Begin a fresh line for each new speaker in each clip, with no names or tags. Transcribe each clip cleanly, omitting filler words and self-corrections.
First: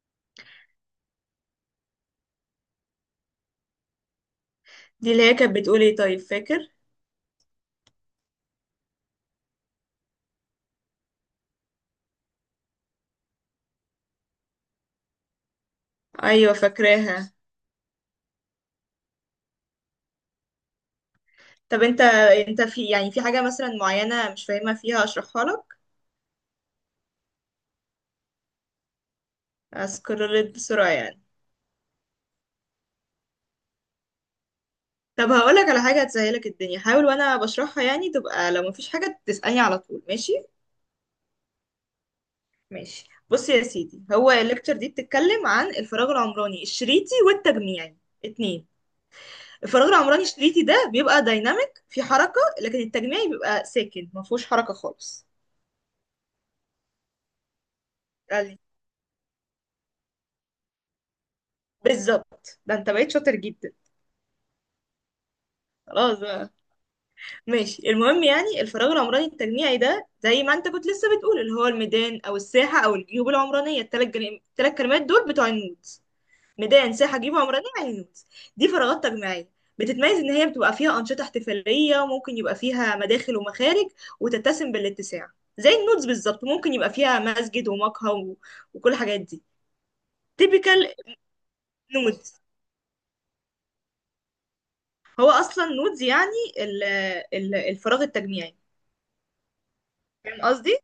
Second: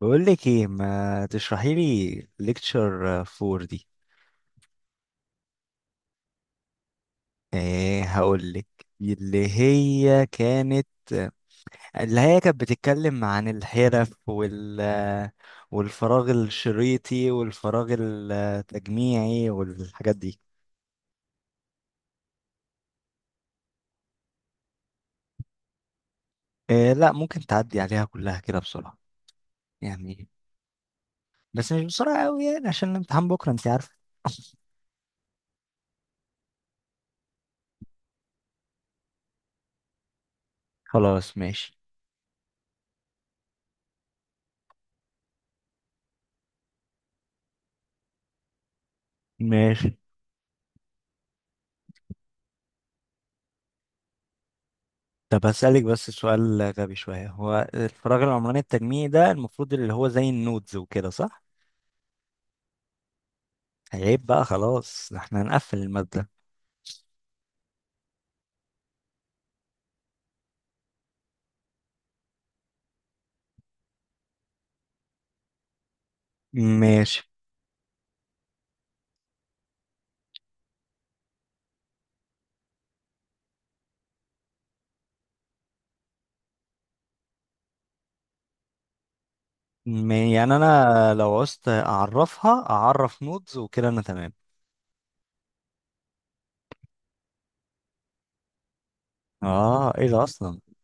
بقول لك ايه؟ ما تشرحي لي ليكتشر 4 دي.
دي اللي هي كانت بتقول ايه؟ طيب، فاكر؟
ايه، هقول لك. اللي هي كانت اللي هي كانت بتتكلم عن الحرف والفراغ
ايوه
الشريطي
فاكراها.
والفراغ التجميعي والحاجات دي.
طب انت، انت في حاجه مثلا معينه مش فاهمها فيها اشرحها لك؟
إيه، لا، ممكن تعدي عليها كلها كده بسرعة؟ يعني
اسكرولت بسرعه
بس مش بسرعة قوي يعني، عشان الامتحان بكرة، انت عارفة.
طب هقول لك على حاجه هتسهلك الدنيا، حاول وانا بشرحها تبقى لو مفيش حاجه تسالني على طول، ماشي؟
خلاص، ماشي
ماشي، بص يا سيدي، هو الليكتشر دي بتتكلم عن الفراغ العمراني الشريطي والتجميعي. اتنين. الفراغ
ماشي.
العمراني الشريطي ده بيبقى دايناميك في حركه، لكن التجميعي بيبقى ساكن مفهوش حركه خالص.
طب هسألك بس سؤال غبي شوية: هو الفراغ
قال
العمراني
لي
التجميعي ده المفروض اللي هو زي النودز وكده، صح؟
بالظبط، ده انت بقيت شاطر جدا.
عيب بقى، خلاص احنا هنقفل
خلاص
المادة.
بقى. ماشي، المهم الفراغ العمراني التجميعي ده زي ما انت كنت لسه بتقول، اللي هو الميدان او الساحه او الجيوب العمرانيه، الثلاث كلمات دول بتوع النودز. ميدان، ساحه،
ماشي.
جيوب عمرانيه، يعني النودز. دي فراغات تجميعيه، بتتميز ان هي بتبقى فيها انشطه احتفاليه، وممكن يبقى فيها مداخل ومخارج، وتتسم بالاتساع. زي النودز بالظبط، ممكن يبقى فيها مسجد ومقهى وكل الحاجات دي.
يعني
تيبيكال
انا لو عوزت
نودز.
اعرفها اعرف نودز وكده انا تمام.
هو اصلا نودز يعني ال... الفراغ التجميعي.
اه، ايه ده
فاهم
اصلا؟
قصدي؟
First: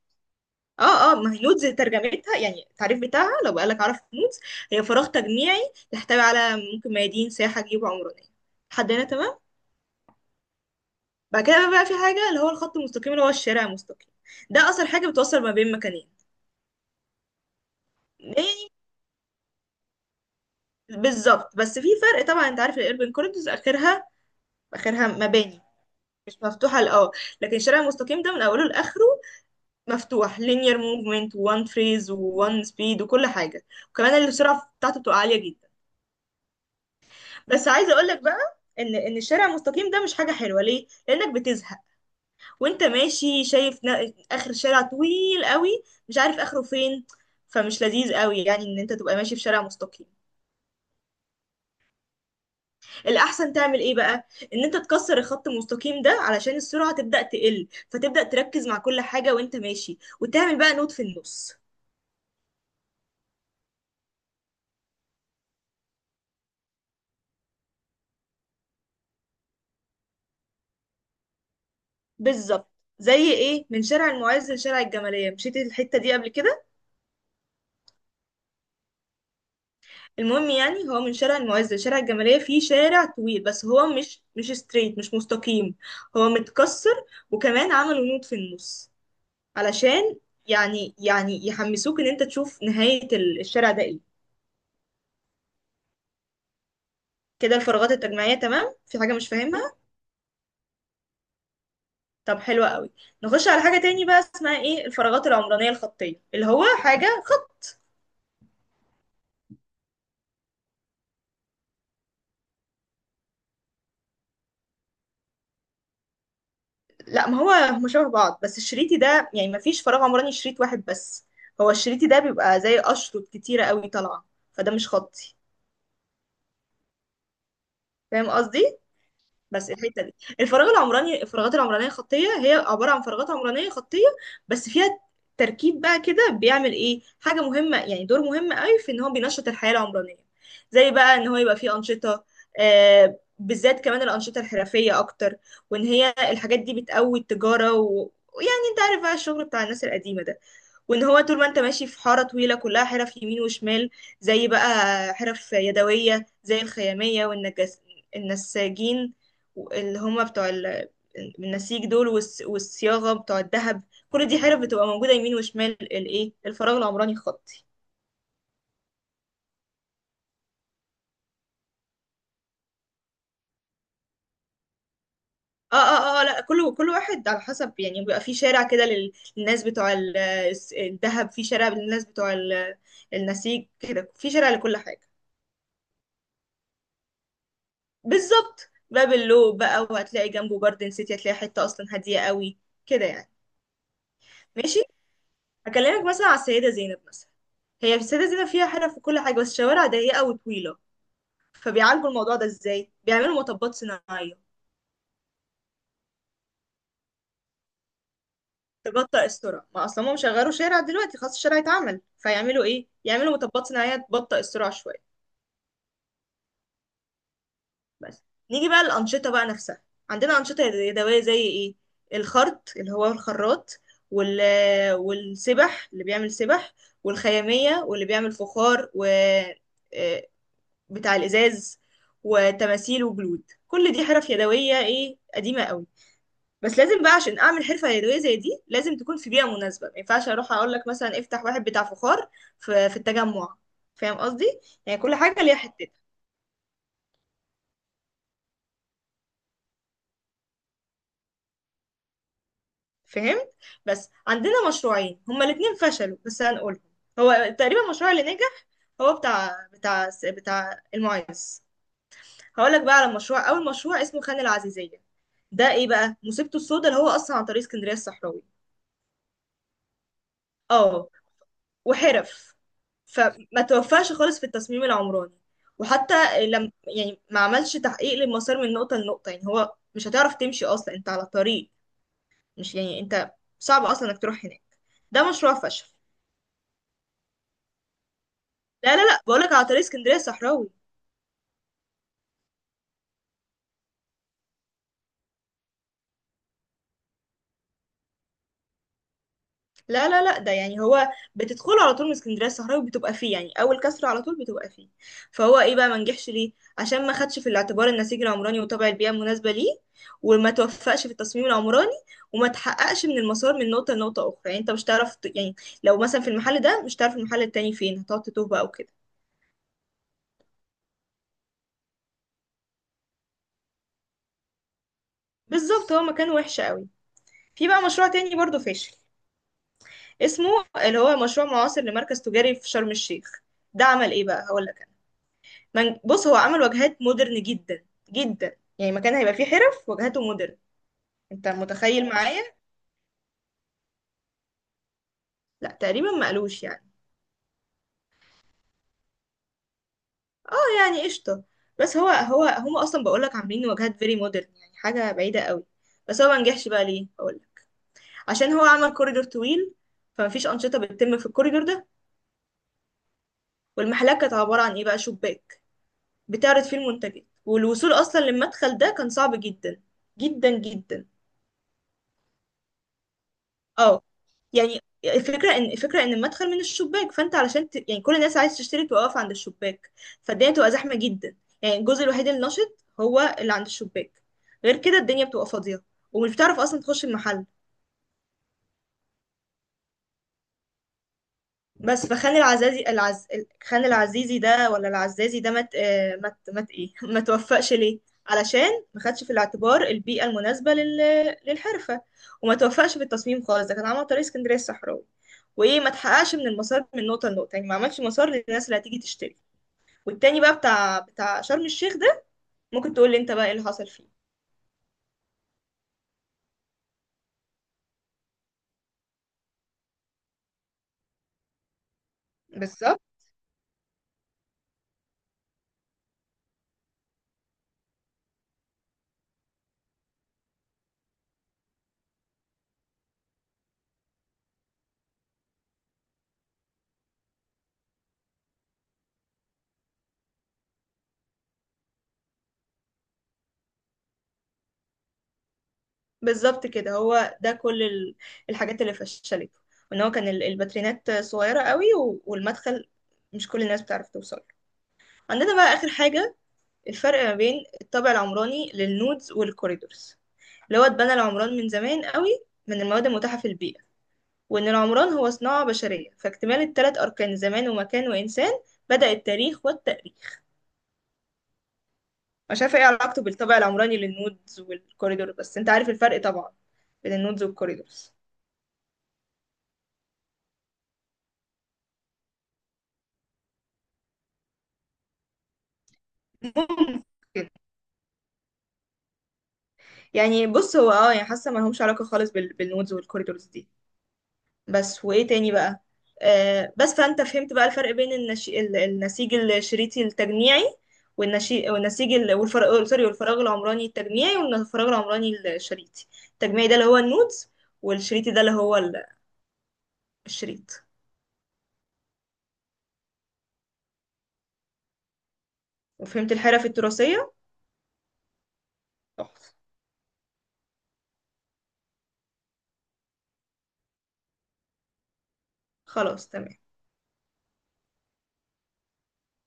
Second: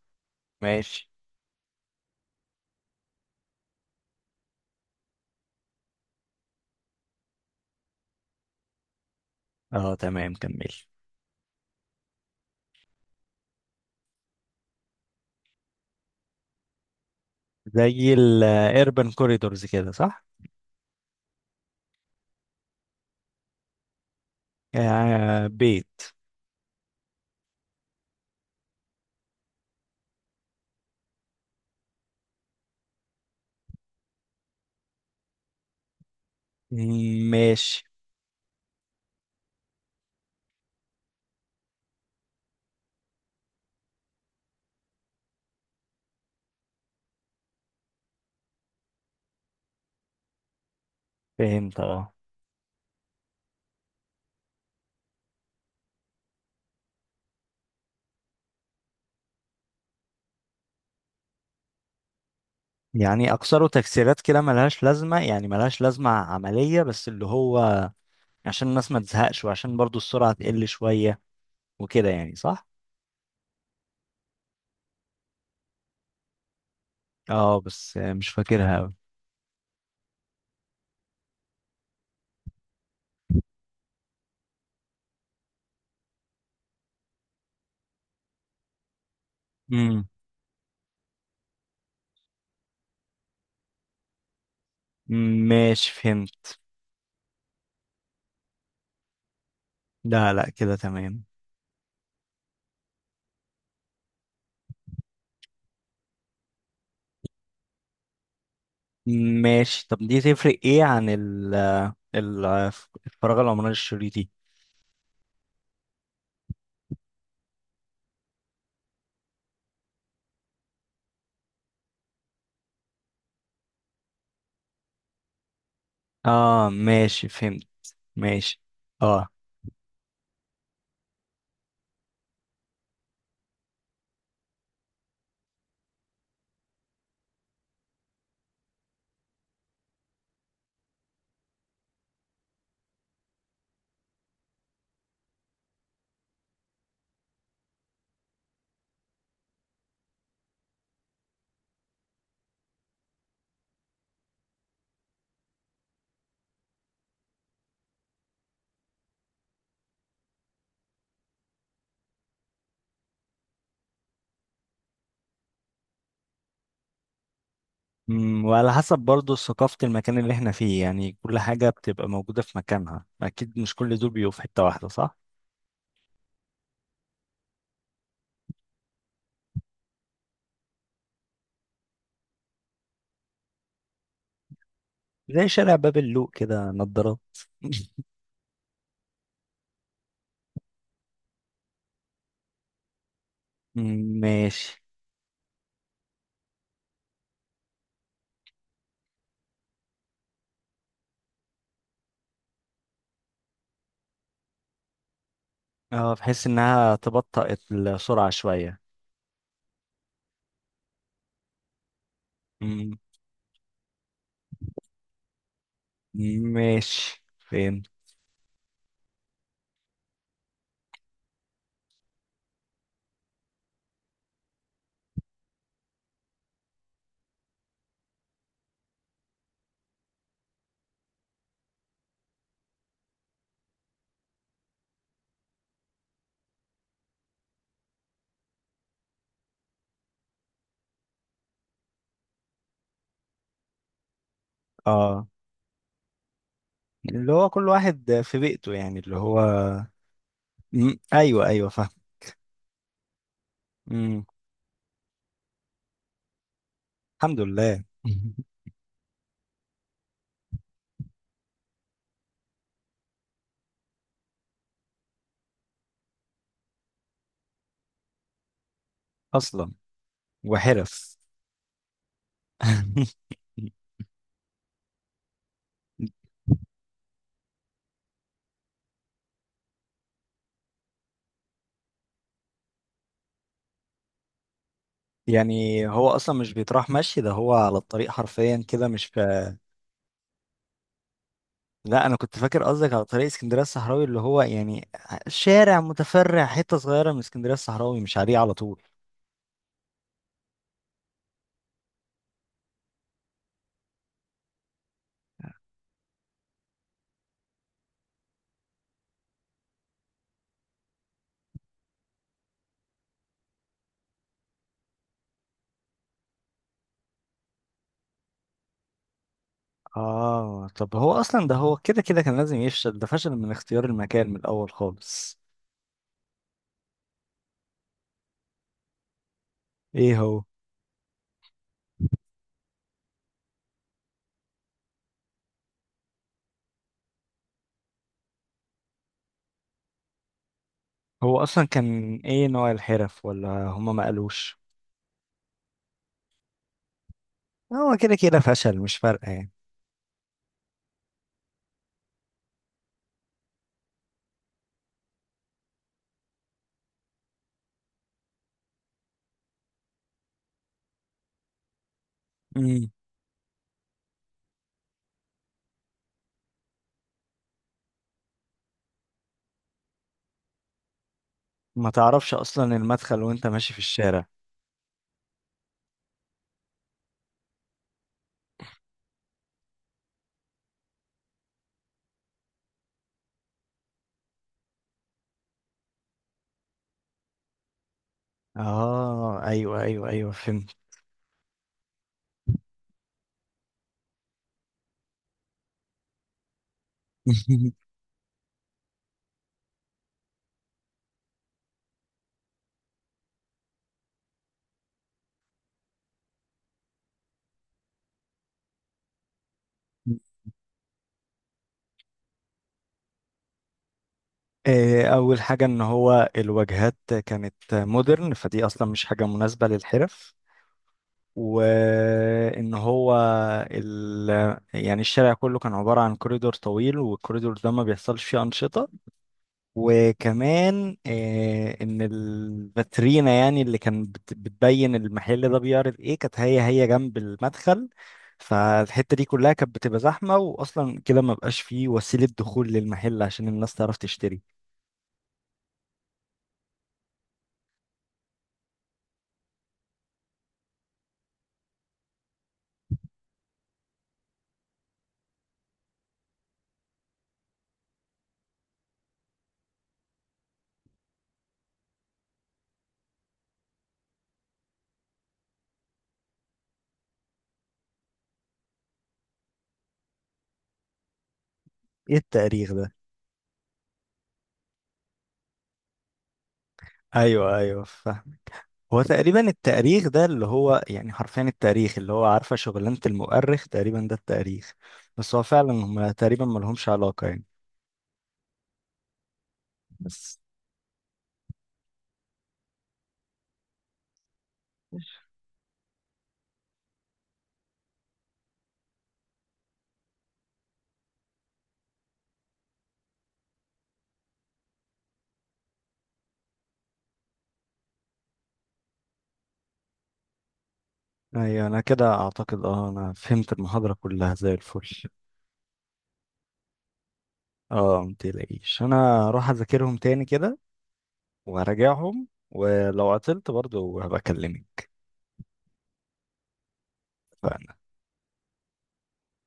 ماشي.
اه اه، ما هي نودز ترجمتها التعريف بتاعها، لو قالك عرف نودز، هي فراغ تجميعي يحتوي على ممكن ميادين، سياحة، جيوب عمرانية. لحد هنا تمام؟
اه تمام، كمل.
بعد كده بقى في حاجة اللي هو الخط المستقيم، اللي هو الشارع المستقيم. ده أصلا حاجة بتوصل ما بين مكانين.
زي
يعني
الاربن كوريدورز كده، صح؟
بالظبط، بس في فرق طبعا، انت عارف الاربن كوريدورز اخرها، اخرها
آه،
مباني،
بيت.
مش مفتوحة لأه. لكن الشارع المستقيم ده من أوله لآخره مفتوح، linear movement، وان فريز وان سبيد وكل حاجة. وكمان السرعة بتاعته بتبقى عالية جدا. بس
ماشي،
عايزه اقول لك بقى ان الشارع المستقيم ده مش حاجه حلوه، ليه؟ لانك بتزهق وانت ماشي، شايف اخر شارع طويل قوي مش عارف اخره فين، فمش لذيذ قوي يعني ان انت تبقى ماشي في شارع مستقيم.
فهمت، اه.
الاحسن تعمل ايه بقى؟ ان انت تكسر الخط المستقيم ده علشان السرعه تبدا تقل، فتبدا تركز مع كل حاجه وانت ماشي، وتعمل بقى نوت في النص.
يعني اكثره تكسيرات كده ملهاش لازمة، يعني ملهاش لازمة عملية، بس اللي هو عشان الناس ما تزهقش وعشان برضو السرعة تقل شوية وكده يعني، صح؟
بالظبط. زي ايه؟ من شارع المعز لشارع الجماليه، مشيت الحته دي قبل كده؟
اه، بس مش فاكرها أوي.
المهم، هو من شارع المعز لشارع الجمالية فيه شارع طويل، بس هو مش ستريت، مش مستقيم، هو متكسر. وكمان عملوا نوت في النص
امم
علشان يعني يحمسوك ان انت تشوف نهاية الشارع ده ايه.
ماشي، فهمت.
كده الفراغات التجميعية تمام، في حاجة مش فاهمها؟
لا لا، كده تمام.
طب حلوة قوي. نخش على حاجة تاني بقى، اسمها ايه؟ الفراغات العمرانية الخطية، اللي هو حاجة خط.
ماشي. طب دي تفرق ايه عن ال- الفراغ العمراني الشريطي؟
لا، ما هو هما شبه بعض، بس الشريطي ده يعني ما فيش فراغ عمراني شريط واحد بس، هو الشريطي ده بيبقى زي أشرط كتيرة قوي طالعة، فده مش خطي.
اه ماشي، فهمت.
فاهم
ماشي.
قصدي؟
اه.
بس الحته دي، الفراغات العمرانيه خطيه، هي عباره عن فراغات عمرانيه خطيه، بس فيها تركيب بقى كده بيعمل ايه حاجه مهمه، يعني دور مهم قوي، في ان هو بينشط الحياه العمرانيه. زي بقى ان هو يبقى فيه انشطه، آه، بالذات كمان الانشطه الحرفيه اكتر، وان هي الحاجات دي بتقوي التجاره ويعني انت عارف بقى الشغل بتاع الناس القديمه ده. وان هو طول ما انت ماشي في حاره طويله كلها حرف يمين وشمال، زي بقى حرف يدويه زي الخياميه، والنجس، النساجين، اللي هم بتوع النسيج دول، والصياغه بتوع الذهب. كل دي حرف بتبقى موجوده يمين وشمال الايه، الفراغ العمراني الخطي.
وعلى حسب برضو ثقافة المكان اللي احنا فيه، يعني كل حاجة بتبقى موجودة في مكانها أكيد، مش كل دول بيبقوا في حتة واحدة، صح؟
اه اه اه، لا، كل واحد على حسب، يعني بيبقى في شارع كده للناس بتوع الذهب، في شارع للناس بتوع النسيج كده، في شارع لكل حاجه.
زي شارع باب اللوق كده، نضارات.
بالظبط، باب اللو بقى، وهتلاقي جنبه جاردن سيتي، هتلاقي حته اصلا هاديه قوي كده يعني. ماشي.
ماشي.
هكلمك مثلا على السيده زينب مثلا. هي في السيده زينب فيها حرف وكل حاجه، بس شوارع ضيقه وطويله، فبيعالجوا الموضوع ده ازاي؟ بيعملوا مطبات صناعيه
اه، بحيث انها تبطئ السرعة شوية.
تبطئ السرعه. ما اصلا هم شغلوا شارع دلوقتي، خلاص الشارع اتعمل، فيعملوا ايه؟
مم.
يعملوا مطبات صناعيه تبطئ السرعه شويه.
ماشي. فين؟
بس، نيجي بقى الأنشطة بقى نفسها. عندنا أنشطة يدوية زي إيه؟ الخرط، اللي هو الخراط، وال... والسبح اللي بيعمل سبح، والخيامية، واللي بيعمل فخار، و آه، بتاع الإزاز، وتماثيل، وجلود. كل دي حرف يدوية إيه، قديمة قوي. بس لازم بقى عشان أعمل حرفة يدوية زي دي، لازم تكون في بيئة مناسبة، ما ينفعش أروح أقول لك مثلا افتح واحد بتاع فخار في التجمع. فاهم قصدي؟ يعني كل
اه،
حاجة ليها حتتها.
اللي هو كل واحد في بيئته، يعني اللي هو. مم، ايوه ايوه، فاهم.
فهمت؟ بس
مم.
عندنا مشروعين هما الاتنين فشلوا، بس هنقولهم.
الحمد
هو تقريبا
لله.
المشروع اللي نجح هو بتاع بتاع المعيز. هقولك بقى على مشروع، اول مشروع اسمه خان العزيزية. ده ايه بقى مصيبته السوداء؟ اللي هو اصلا عن طريق اسكندرية الصحراوي،
اصلا؟
اه،
وحرف.
وحرف. فما توفقش خالص في التصميم العمراني، وحتى لم، يعني ما عملش تحقيق للمسار من نقطة لنقطة، يعني هو مش هتعرف تمشي اصلا انت على طريق، مش انت، صعب اصلا انك تروح هناك. ده مشروع
يعني
فشل.
هو اصلا مش بيتراح مشي، ده هو على الطريق حرفيا كده
لا
مش
لا لا، بقولك على طريق اسكندريه الصحراوي.
لا، انا كنت فاكر قصدك على طريق اسكندريه الصحراوي اللي هو يعني شارع متفرع، حته صغيره من اسكندريه الصحراوي، مش عليه على طول.
لا لا لا، ده يعني هو بتدخله على طول من اسكندريه الصحراوي، بتبقى فيه يعني اول كسر على طول بتبقى فيه. فهو ايه بقى ما نجحش ليه؟ عشان ما خدش في الاعتبار النسيج العمراني، وطبع البيئه المناسبه ليه، وما توفقش في التصميم العمراني، وما تحققش من المسار من نقطه لنقطه اخرى، يعني انت مش تعرف يعني لو مثلا في المحل ده، مش تعرف المحل التاني فين، هتقعد تتوه بقى وكده.
اه، طب هو اصلا ده هو كده كده كان لازم يفشل، ده فشل من اختيار المكان من الاول خالص.
بالظبط. هو مكان وحش قوي. في بقى مشروع تاني برضه فاشل،
ايه هو؟
اسمه اللي هو مشروع معاصر لمركز تجاري في شرم الشيخ. ده عمل ايه بقى؟ هقول بص، هو عمل واجهات مودرن جدا جدا، يعني مكان هيبقى فيه حرف واجهاته مودرن.
هو
انت
اصلا
متخيل
كان
معايا؟
ايه نوع الحرف، ولا هما ما قالوش؟
لا تقريبا ما قالوش يعني.
هو كده كده فشل، مش فارقه يعني.
آه يعني قشطه. بس هو هو هم اصلا بقول لك عاملين واجهات فيري مودرن، يعني حاجه بعيده قوي. بس هو ما نجحش بقى ليه؟ اقول لك، عشان هو عمل كوريدور طويل، فمفيش انشطه بتتم في الكوريدور ده.
امم
والمحلات كانت عباره عن ايه بقى؟ شباك بتعرض فيه المنتجات، والوصول اصلا للمدخل ده كان صعب جدا جدا جدا.
ما تعرفش اصلا المدخل وانت ماشي في
اه.
الشارع.
يعني الفكرة ان المدخل من الشباك، فانت علشان يعني كل الناس عايز تشتري توقف عند الشباك، فالدنيا بتبقى زحمة جدا. يعني الجزء الوحيد النشط هو اللي عند الشباك، غير كده الدنيا بتبقى فاضية، ومش بتعرف اصلا تخش المحل.
اه ايوه ايوه ايوه، فهمت.
بس فخان خان العزيزي ده ولا العزازي ده مت مت ايه ما توفقش ليه؟ علشان ما خدش في الاعتبار البيئة المناسبة للحرفة، وما توفقش في التصميم خالص، ده كان عمل طريق اسكندرية الصحراوي، وايه، ما تحققش من المسار من نقطة لنقطة، يعني ما عملش مسار للناس اللي هتيجي تشتري. والتاني بقى بتاع شرم الشيخ ده، ممكن تقول لي انت بقى ايه اللي حصل فيه؟
إيه، اول حاجه ان هو الواجهات كانت مودرن، فدي اصلا مش حاجه مناسبه للحرف. وان
بالظبط.
هو ال... يعني الشارع كله كان عبارة عن كوريدور طويل، والكوريدور ده ما بيحصلش فيه أنشطة. وكمان ان الفاترينا يعني اللي كان بتبين المحل ده بيعرض ايه، كانت هي جنب المدخل. فالحتة دي كلها كانت بتبقى زحمة، واصلا كده ما بقاش فيه وسيلة دخول للمحل عشان الناس تعرف تشتري.
بالظبط، هو ده كل الحاجات اللي فشلته، وان هو كان الباترينات صغيرة قوي، والمدخل مش كل الناس بتعرف توصل له. عندنا بقى آخر حاجة، الفرق ما بين الطابع العمراني للنودز والكوريدورز. اللي هو اتبنى العمران من زمان قوي من المواد المتاحة في البيئة، وإن العمران هو صناعة بشرية، فاكتمال التلات أركان زمان ومكان وإنسان بدأ التاريخ والتأريخ.
ايه
مش
التاريخ
عارفة ايه
ده؟
علاقته بالطابع العمراني للنودز والكوريدور، بس انت عارف الفرق طبعا بين النودز
ايوه ايوه،
والكوريدورز.
هو تقريبا التأريخ ده اللي هو يعني حرفيا التاريخ، اللي هو عارفة شغلانة المؤرخ تقريبا، ده التاريخ. بس هو فعلا هم تقريبا ملهمش علاقة يعني. بس.
يعني بص، هو اه يعني حاسه ما لهمش علاقه خالص بالنودز والكوريدورز دي. بس وايه تاني بقى؟ آه بس، فانت فهمت بقى الفرق بين النسيج الشريطي التجميعي، والنشي... والنسيج ال... والفراغ سوري والفراغ العمراني التجميعي والفراغ العمراني الشريطي. التجميعي ده اللي هو النودز، والشريطي ده اللي هو الشريط.
ايوه، انا كده اعتقد اه انا فهمت المحاضرة كلها زي الفل.
وفهمت الحرف التراثيه؟
اه، متقلقيش انا
صح.
هروح اذاكرهم تاني كده. وهراجعهم ولو عطلت برضه هبقى اكلمك.
خلاص، تمام.